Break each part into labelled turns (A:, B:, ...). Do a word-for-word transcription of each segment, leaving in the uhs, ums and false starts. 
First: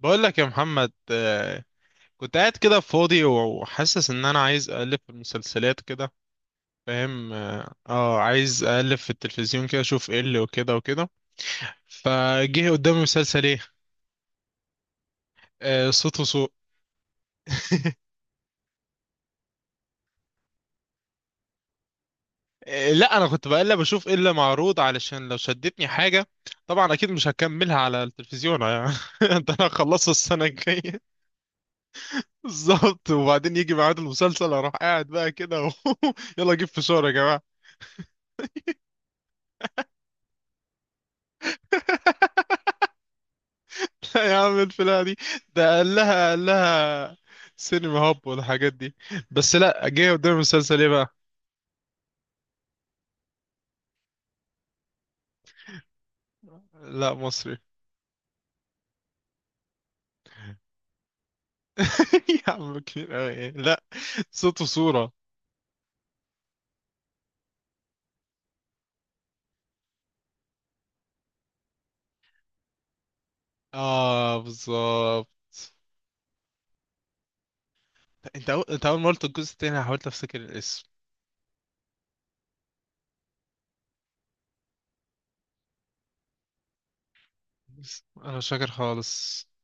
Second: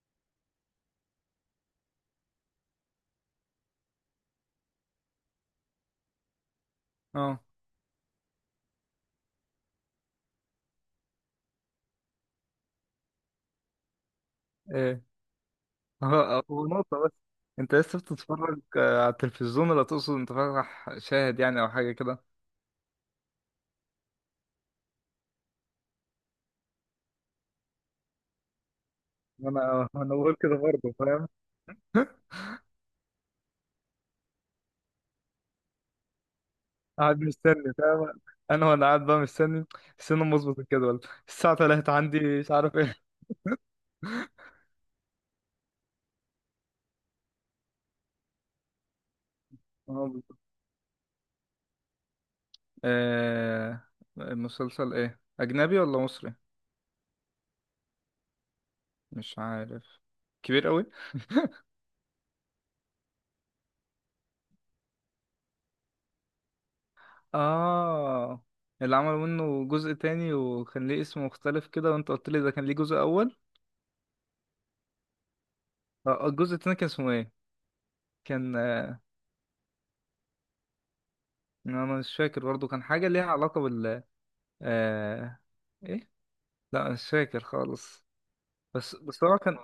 A: بقول لك يا محمد، آه، كنت قاعد كده فاضي وحاسس ان انا عايز اقلب في المسلسلات كده. فاهم؟
B: اه،
A: اه آه، عايز اقلب في التلفزيون كده اشوف ايه اللي وكده وكده. فجه قدامي مسلسل ايه،
B: ايه.
A: آه، صوت
B: هو
A: وسوق.
B: هو نقطة بس. انت لسه بتتفرج آه، على التلفزيون، ولا تقصد انت فاتح شاهد يعني او حاجة كده؟
A: آه، لا انا كنت بقلب اشوف ايه اللي معروض علشان لو شدتني حاجة. طبعا اكيد مش هكملها على التلفزيون يعني.
B: انا
A: ده انا هخلصه
B: انا بقول
A: السنة
B: كده برضه،
A: الجاية.
B: فاهم.
A: بالظبط، وبعدين يجي ميعاد المسلسل اروح قاعد بقى كده و... يلا جيب فشار يا
B: قاعد
A: جماعة.
B: مستني، فاهم. انا وانا قاعد بقى مستني، استنى أما اظبط الجدول الساعة الثالثة عندي مش عارف ايه.
A: يا عم الفلاحة دي، ده قال لها قال لها سينما هاب والحاجات دي، بس لا
B: اه
A: جه قدام
B: بالظبط.
A: المسلسل ايه بقى.
B: آه، مسلسل ايه، اجنبي ولا مصري؟
A: لا مصري.
B: مش عارف. كبير قوي.
A: يا عم كبير أوي إيه؟ لا، صوت وصورة.
B: اه، اللي عملوا منه جزء تاني وكان ليه اسم مختلف كده، وانت قلت لي ده كان ليه جزء اول.
A: اه بالظبط.
B: اه، الجزء التاني كان اسمه ايه؟
A: انت
B: كان
A: أول... انت اول
B: آه،
A: ما قلت الجزء التاني أنا حاولت افتكر الاسم.
B: انا مش فاكر برضه. كان حاجه ليها علاقه بال آه... ايه. لا، مش فاكر
A: بس
B: خالص.
A: انا مش فاكر
B: بس بس هو
A: خالص.
B: كان،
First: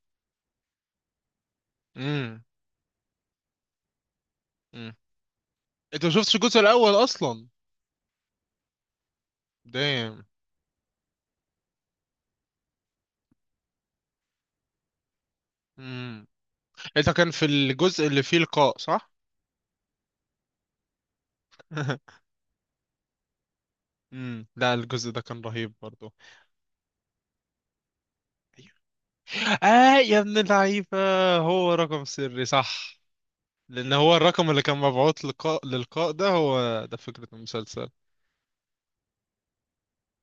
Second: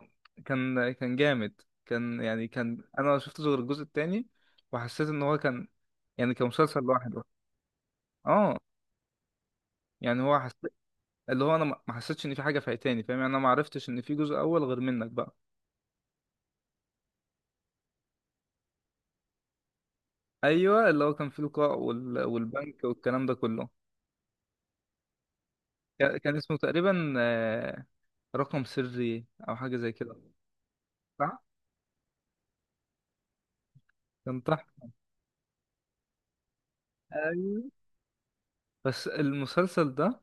B: كان كان جامد، كان
A: امم.
B: يعني، كان انا ما شفتش غير الجزء التاني
A: امم،
B: وحسيت ان هو كان،
A: انت ما
B: يعني
A: شفتش
B: كان
A: الجزء
B: مسلسل
A: الاول
B: لوحده.
A: اصلا.
B: اه، يعني
A: دايم.
B: هو حسيت، اللي هو انا ما ما حسيتش ان في حاجه فايتاني، فاهم يعني. انا ما عرفتش ان في جزء اول غير منك بقى.
A: امم، انت كان في الجزء اللي فيه لقاء صح؟
B: ايوه، اللي هو كان فيه لقاء وال... والبنك والكلام ده كله.
A: امم، لا الجزء ده كان رهيب برضو.
B: كان كان اسمه تقريبا آه، رقم سري او حاجه زي
A: آه يا
B: كده.
A: ابن اللعيبة،
B: صح،
A: هو رقم سري صح، لأن هو
B: كان
A: الرقم اللي
B: تحت.
A: كان مبعوث للقاء للقاء ده، هو ده فكرة
B: ايوه
A: المسلسل.
B: بس المسلسل ده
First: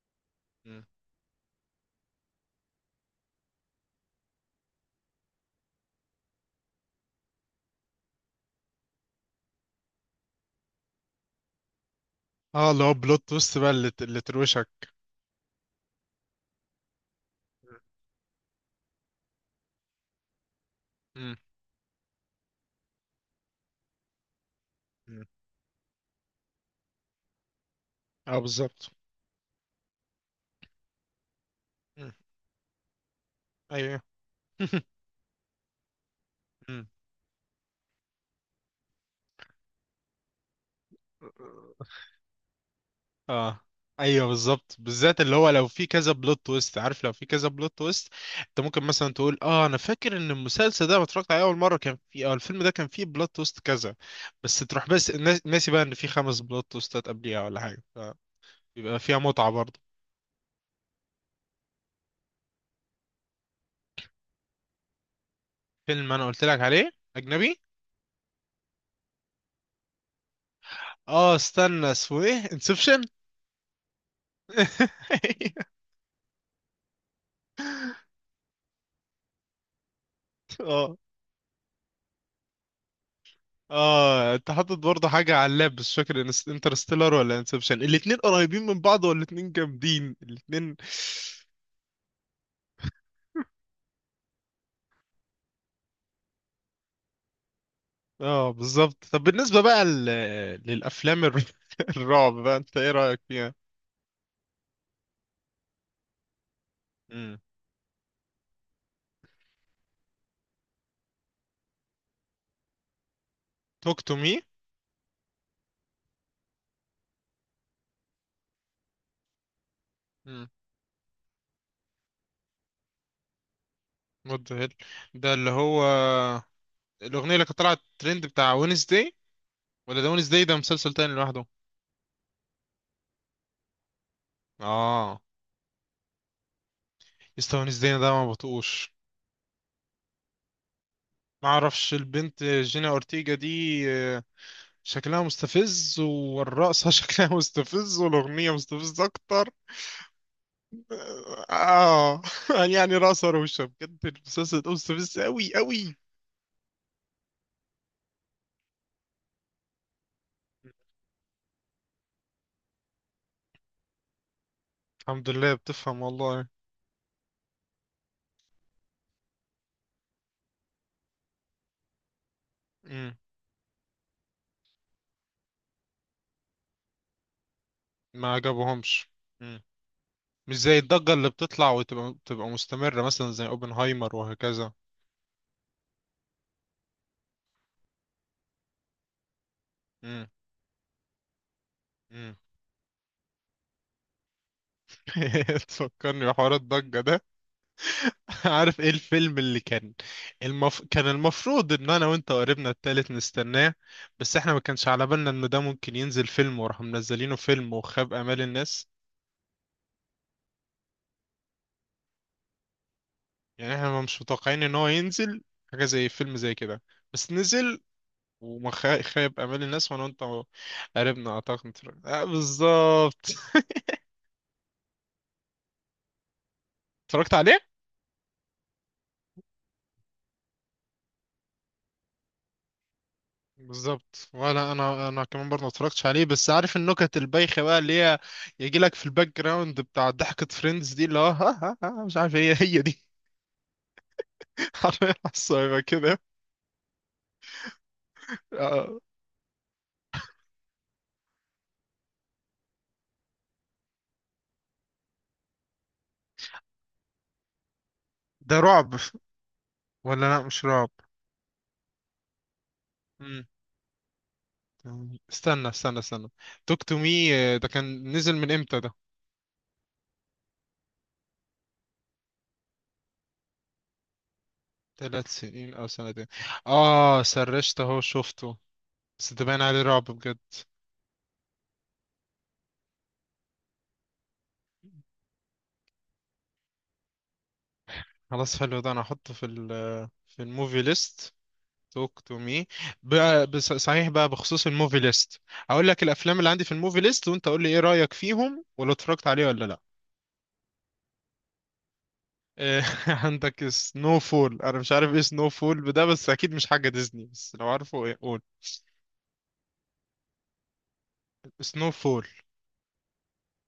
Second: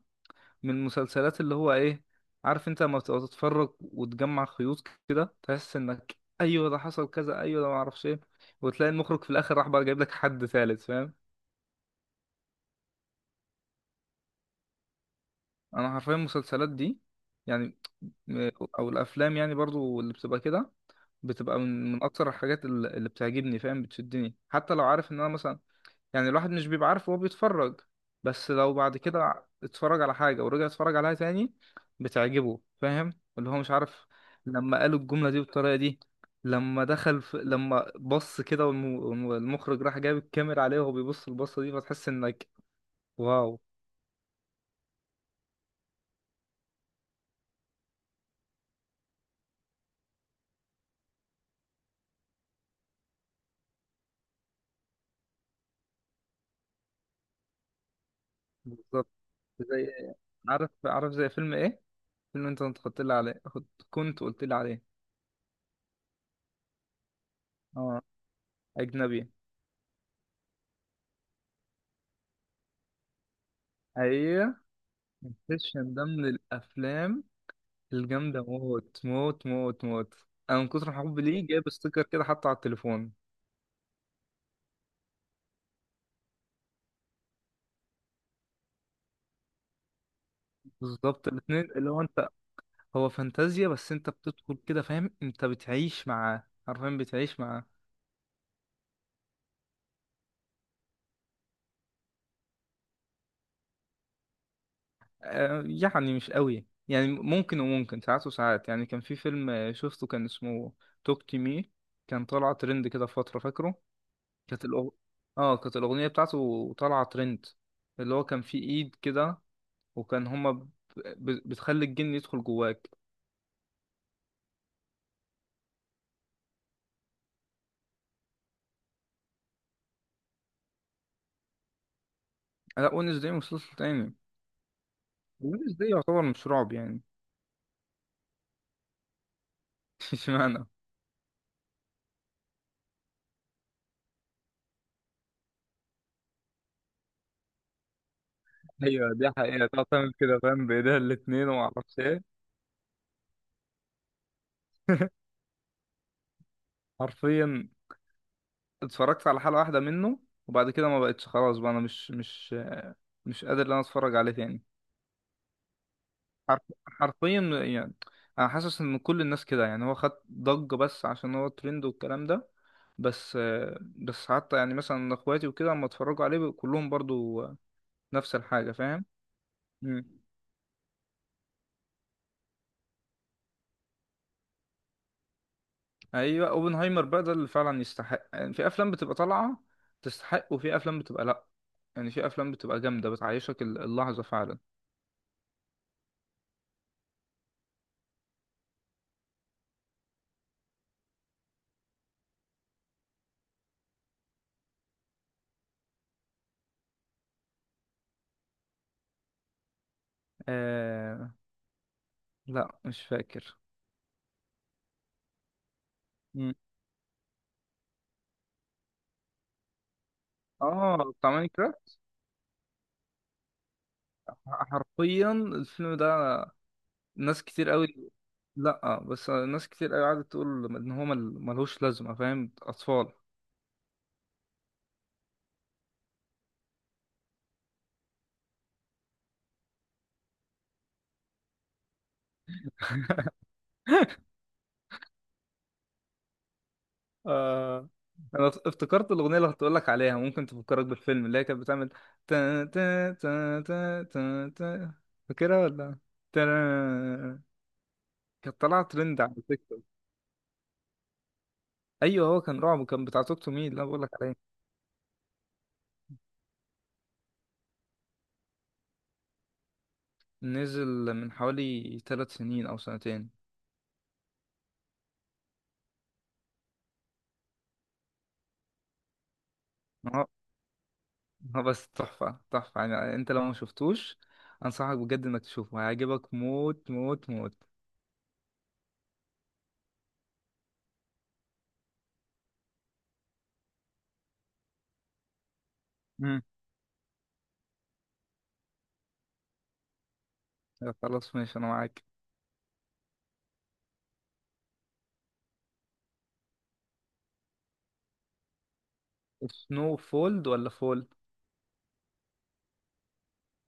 B: من
A: مم.
B: المسلسلات اللي هو ايه، عارف انت لما بتبقى تتفرج وتجمع خيوط كده، تحس انك ايوه ده حصل كذا، ايوه ده معرفش ايه، وتلاقي المخرج في الاخر راح بقى جايب لك حد ثالث، فاهم.
A: اه اللي هو بلوت تويست بقى اللي اللي تروشك.
B: انا حرفيا المسلسلات دي يعني، م- او الافلام يعني برضو اللي بتبقى كده،
A: مم.
B: بتبقى من من اكتر الحاجات اللي اللي بتعجبني، فاهم. بتشدني حتى لو عارف ان
A: مم.
B: انا مثلا، يعني الواحد مش بيبقى عارف وهو بيتفرج،
A: اه
B: بس لو
A: بالظبط.
B: بعد كده اتفرج على حاجة ورجع اتفرج عليها تاني،
A: مم.
B: بتعجبه، فاهم. اللي هو مش
A: ايوه.
B: عارف لما قالوا الجملة دي بالطريقة دي، لما دخل في... لما بص كده والم... والمخرج راح جايب الكاميرا عليه وهو بيبص البصة دي،
A: مم.
B: فتحس انك
A: اه
B: واو.
A: ايوه بالظبط، بالذات اللي هو لو في كذا بلوت تويست عارف، لو في كذا بلوت تويست انت ممكن مثلا تقول اه انا فاكر ان المسلسل ده لما اتفرجت عليه اول مره كان في اه الفيلم ده كان فيه بلوت تويست كذا، بس تروح بس الناس- ناسي بقى ان في خمس بلوت تويستات قبليها ولا حاجه. فبيبقى
B: بالظبط.
A: فيها متعه برضه.
B: زي، عارف عارف زي فيلم ايه؟ فيلم انت كنت قلت لي عليه، كنت كنت قلت لي عليه.
A: فيلم انا قلت لك عليه اجنبي.
B: اه، اجنبي.
A: اه استنى اسمه ايه، انسبشن.
B: ايوه، انسبشن. ده من الافلام الجامدة موت موت موت موت. أنا من كتر
A: اه.
B: حبي ليه جايب ستيكر كده حاطه على التليفون.
A: اه انت حاطط برضه حاجة على اللاب بس مش فاكر إنس- انترستيلر ولا انسبشن، الاتنين قريبين من بعض والاتنين جامدين الاتنين.
B: بالظبط، الاتنين اللي هو أنت. هو فانتازيا بس أنت بتدخل كده، فاهم، أنت بتعيش معاه، حرفيا بتعيش معاه.
A: اه بالظبط. طب بالنسبة بقى ل... للأفلام الر... الرعب بقى انت ايه رأيك فيها؟
B: آه يعني مش قوي يعني،
A: امم.
B: ممكن وممكن، ساعات وساعات يعني. كان في فيلم آه، شفته كان اسمه توك تو مي. كان طالع ترند كده في فترة، فاكره؟
A: توك تو مي.
B: كانت الأغ... اه كانت الأغنية بتاعته طالعة ترند. اللي هو كان فيه إيد كده، وكان
A: امم.
B: هما ب... ب- بتخلي الجن يدخل جواك.
A: وات ذا هيل، ده اللي هو الأغنية اللي كانت طلعت ترند بتاع وينزداي، ولا ده وينزداي ده مسلسل تاني لوحده؟
B: لا، ونسداي مسلسل تاني.
A: اه.
B: ونسداي يعتبر مش رعب يعني.
A: يسطا وينزداي ده ما بطقوش.
B: اشمعنى؟
A: ما اعرفش البنت جينا اورتيجا دي آه، شكلها مستفز، والرقصة شكلها مستفز، والأغنية مستفزة
B: ايوه دي
A: أكتر.
B: حقيقة تعتمد كده، فاهم، بايديها الاتنين وما اعرفش
A: آه
B: ايه.
A: يعني رقصة روشة بجد، المسلسل ده مستفز أوي أوي.
B: حرفيا، اتفرجت على حلقة واحدة منه، وبعد كده ما بقتش خلاص بقى. انا مش مش مش قادر ان انا اتفرج عليه تاني.
A: الحمد لله بتفهم والله.
B: حرف حرفيا يعني، انا حاسس ان كل الناس كده يعني، هو خد ضجة بس عشان هو ترند والكلام ده.
A: مم.
B: بس بس حتى يعني مثلا اخواتي وكده اما اتفرجوا عليه كلهم برضو
A: ما
B: نفس الحاجة، فاهم.
A: عجبهمش. مم. مش زي الضجة اللي بتطلع وتبقى تبقى مستمرة مثلا زي أوبنهايمر وهكذا.
B: ايوه، اوبنهايمر بقى ده اللي فعلا يستحق يعني. في افلام بتبقى طالعه
A: مم.
B: تستحق، وفي افلام بتبقى لا. يعني في
A: مم.
B: افلام بتبقى جامده بتعيشك ال- اللحظه فعلا.
A: تفكرني بحوار الضجة ده. عارف ايه الفيلم اللي كان، المف... كان المفروض ان انا وانت وقريبنا التالت نستناه، بس احنا ما كانش على بالنا انه ده ممكن ينزل فيلم، وراح منزلينه فيلم وخاب امال الناس.
B: آه، لا مش فاكر.
A: يعني احنا مش متوقعين ان هو ينزل حاجة زي فيلم
B: مم.
A: زي كده، بس نزل وما خا- خاب امال الناس وانا وانت.
B: اه،
A: قريبنا
B: بتاع
A: اعتقد
B: ماينكرافت.
A: اتفرجت- آه بالظبط.
B: ح- حرفيا الفيلم ده،
A: اتفرجت
B: ناس
A: عليه.
B: كتير قوي. لا بس ناس كتير قوي قعدت تقول ان هو مل- ملهوش لازمه، فاهم، اطفال.
A: بالظبط، ولا انا انا كمان برضه ما اتفرجتش عليه، بس عارف النكت البايخه بقى اللي هي يجي لك في الباك جراوند بتاع ضحكه فريندز دي، اللي هو ها ها ها مش عارف هي هي دي. حرفيا، على كده.
B: آه، انا
A: آه.
B: افتكرت الاغنيه اللي كنت لك عليها، ممكن تفكرك بالفيلم، اللي هي كانت بتعمل تا تا تا تا تا تا. فاكرها ولا؟ تا.
A: ده
B: كانت طالعه
A: رعب
B: ترند على تيك توك.
A: ولا لا مش رعب؟
B: ايوه هو كان رعب وكان بتاع توك
A: مم.
B: تو مي اللي انا بقول لك عليه.
A: استنى استنى استنى، توك تو مي ده كان نزل من امتى ده؟
B: نزل من حوالي ثلاث سنين او سنتين.
A: ثلاث سنين او سنتين. اه سرشت اهو شفته، بس ده باين عليه رعب
B: هو
A: بجد.
B: هو بس تحفه تحفه يعني. انت لو ما شفتوش انصحك بجد انك تشوفه، هيعجبك موت موت موت.
A: خلاص، حلو ده انا هحطه في ال في الموفي ليست. توك تو مي. صحيح بقى، بخصوص الموفي ليست، هقول لك الافلام
B: مم.
A: اللي عندي في الموفي ليست وانت قول لي ايه رايك فيهم، ولو اتفرجت عليه ولا لا.
B: خلاص ماشي، انا معاك.
A: إيه، عندك سنو فول. انا مش عارف ايه سنو فول ده، بس اكيد مش حاجه ديزني، بس لو عارفه ايه قول.
B: سنو فولد ولا فول؟
A: سنو فول.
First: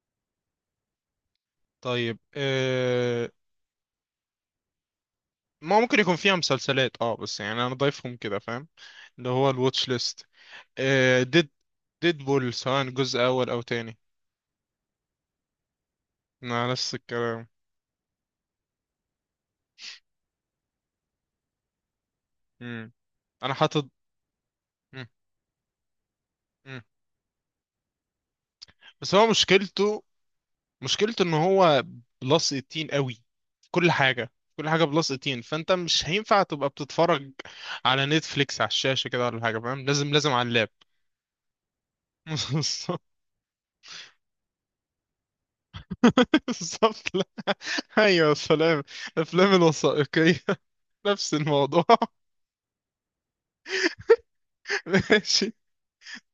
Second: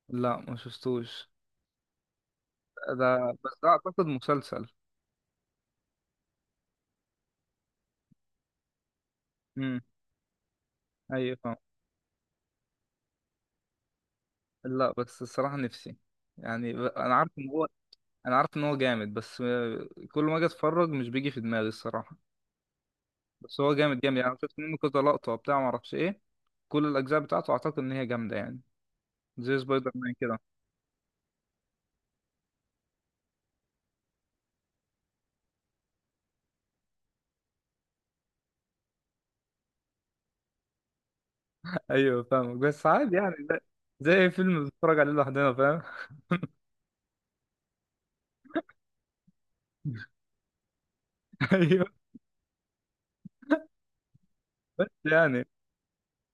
B: لا، ما شفتوش.
A: طيب إيه،
B: ده بس ده اعتقد مسلسل.
A: ما ممكن يكون فيها مسلسلات اه، بس يعني انا ضايفهم كده فاهم، اللي هو
B: امم،
A: الواتش ليست. آه،
B: ايوه،
A: ديد
B: فاهم.
A: ديدبول سواء جزء اول او تاني.
B: لا بس الصراحه، نفسي
A: مع
B: يعني، ب-
A: نفس
B: انا عارف
A: الكلام.
B: ان هو انا عارف ان هو جامد بس آه، كل ما اجي اتفرج مش بيجي في دماغي، الصراحه.
A: مم. انا
B: بس هو
A: حاطط.
B: جامد جامد يعني. أنا شفت منه كذا
A: مم.
B: لقطه وبتاع ما اعرفش ايه.
A: مم.
B: كل الاجزاء بتاعته اعتقد ان هي جامده يعني،
A: بس هو
B: زي سبايدر
A: مشكلته،
B: مان كده.
A: مشكلته ان هو بلس تمنتاشر قوي. كل حاجه، كل حاجه بلس تمنتاشر. فانت مش هينفع تبقى بتتفرج على نتفليكس على الشاشه كده ولا حاجه فاهم، لازم لازم على اللاب.
B: ايوه، فاهمك. بس عادي يعني، زي زي أي فيلم بتتفرج عليه لوحدنا، فاهم.
A: بالظبط. لا، ايوه سلام. الافلام الوثائقيه نفس الموضوع.
B: ايوه بس يعني،
A: ماشي.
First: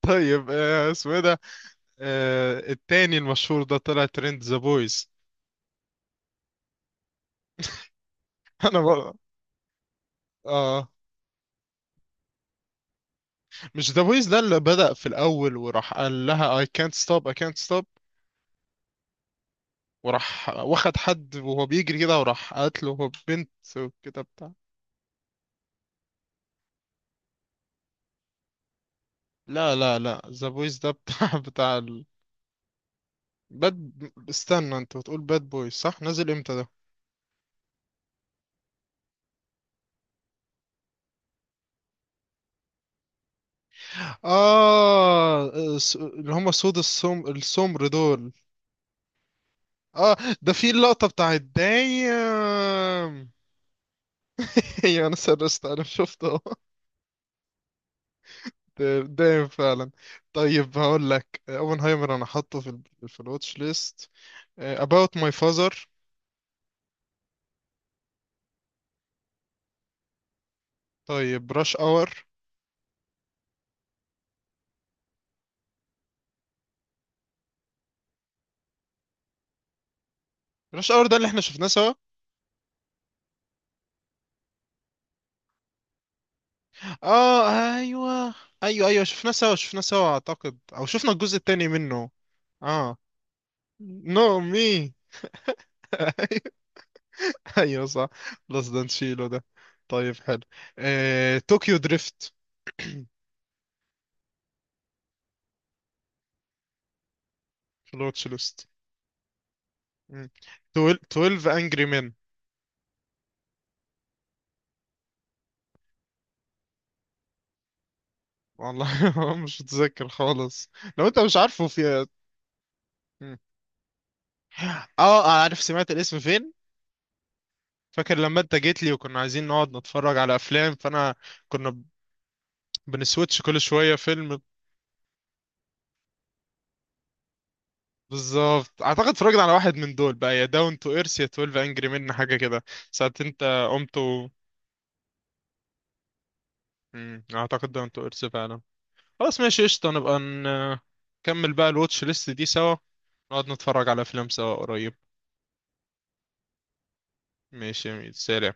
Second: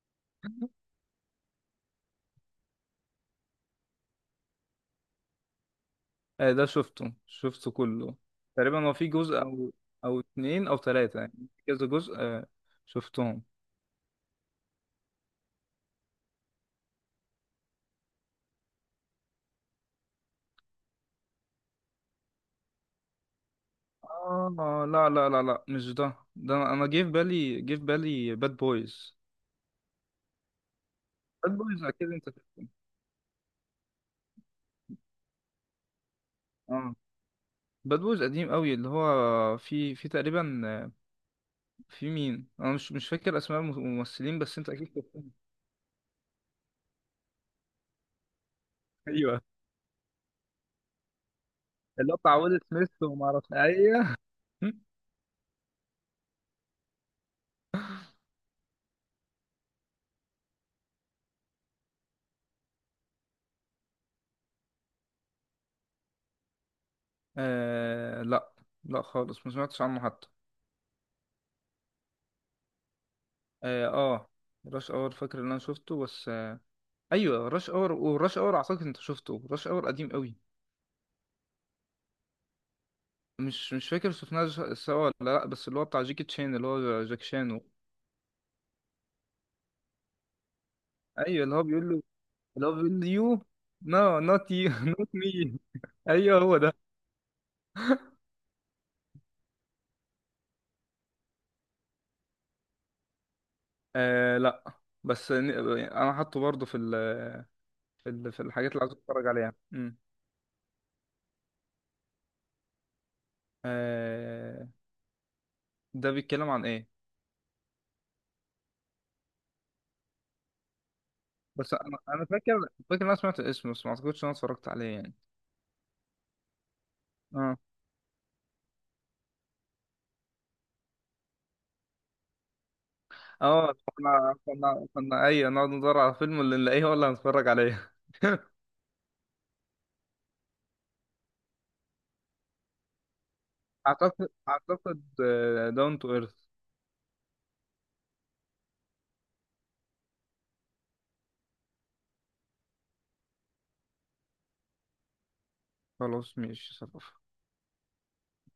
A: طيب آه، اسمه ايه ده، آه، التاني المشهور ده طلع ترند، ذا بويز.
B: آه، ده شفته شفته كله
A: انا
B: تقريبا. هو في
A: بقى.
B: جزء او او اتنين او
A: اه،
B: تلاتة يعني، في كذا جزء آه، شفتهم.
A: مش ذا بويز ده اللي بدأ في الاول وراح قال لها I can't stop I can't stop، وراح واخد حد وهو بيجري كده وراح قتله، هو بنت وكده بتاع.
B: اه، لا لا لا لا مش ده. ده انا أنا جه في بالي، جه في بالي باد بويز.
A: لا لا لا ذا بويز ده بتاع
B: باد
A: بتاع
B: بويز
A: ال...
B: اكيد انت شفته.
A: باد، استنى انت بتقول باد بويز صح، نزل امتى ده؟
B: اه، باد بويز قديم قوي، اللي هو في في تقريبا آه، في مين، انا مش مش فاكر اسماء الممثلين بس انت اكيد شفتهم.
A: اه س- اللي هم سود السم السمر دول.
B: ايوه
A: اه، ده في اللقطة بتاعت
B: اللي هو بتاع ويل سميث وما
A: دايم.
B: اعرفش، ايوه.
A: هي انا سرست انا شفته. دايم فعلا. طيب هقول لك اوبنهايمر انا حاطه في ال... في الواتش ليست. آه، about my father.
B: آه لا، لا خالص ما سمعتش عنه حتى.
A: طيب rush hour.
B: اه، آه، راش اور. فاكر ان انا شفته بس آه ايوه، راش اور. وراش اور اعتقد انت شفته، راش اور قديم قوي.
A: رش اور ده اللي احنا شفناه سوا.
B: مش مش فاكر شفناه ج- سوا ولا لا، بس اللي هو بتاع جيكي تشين اللي هو جاك شانو.
A: اه ايوه، ايوه ايوه شفناه سوا شفناه سوا اعتقد، او شفنا الجزء
B: ايوه اللي هو
A: التاني
B: بيقول له،
A: منه.
B: اللي هو
A: اه.
B: بيقول له يو نو،
A: نو
B: نوت
A: مي.
B: يو نوت مي. ايوه هو ده.
A: ايوه صح. بلس ده نشيله ده. طيب حلو. آه، طوكيو دريفت.
B: آه لا، بس ن- انا حاطه برضه في ال،
A: في
B: في
A: الواتش
B: ال في
A: ليست.
B: الحاجات اللي عايز اتفرج عليها. امم
A: مم. 12 اتناشر انجري مان.
B: آه ده بيتكلم عن ايه؟
A: والله مش متذكر خالص. لو انت مش عارفه
B: بس انا،
A: في.
B: انا فاكر، فاكر ان انا
A: مم.
B: سمعت اسمه، بس ما اعتقدش ان انا اتفرجت عليه يعني.
A: اه عارف سمعت الاسم فين؟
B: اه.
A: فاكر لما انت جيت لي وكنا عايزين نقعد نتفرج على افلام، فانا كنا بنسويتش كل
B: اه،
A: شوية
B: كنا
A: فيلم.
B: كنا كنا ايوه نقعد ندور على فيلم، اللي نلاقيه هو اللي هنتفرج عليه.
A: بالظبط، اعتقد اتفرجت على واحد من دول بقى، يا داون تو ايرث يا اتناشر انجري من حاجة كده، ساعة انت قمت و...
B: اعتقد، اعتقد داون تو ايرث.
A: مم، اعتقد داون تو ايرث فعلا. خلاص ماشي قشطة، نبقى ن- نكمل بقى الواتش ليست دي سوا، نقعد نتفرج على افلام سوا قريب.
B: خلاص ماشي، صرف.
A: ماشي يا ميت سلام.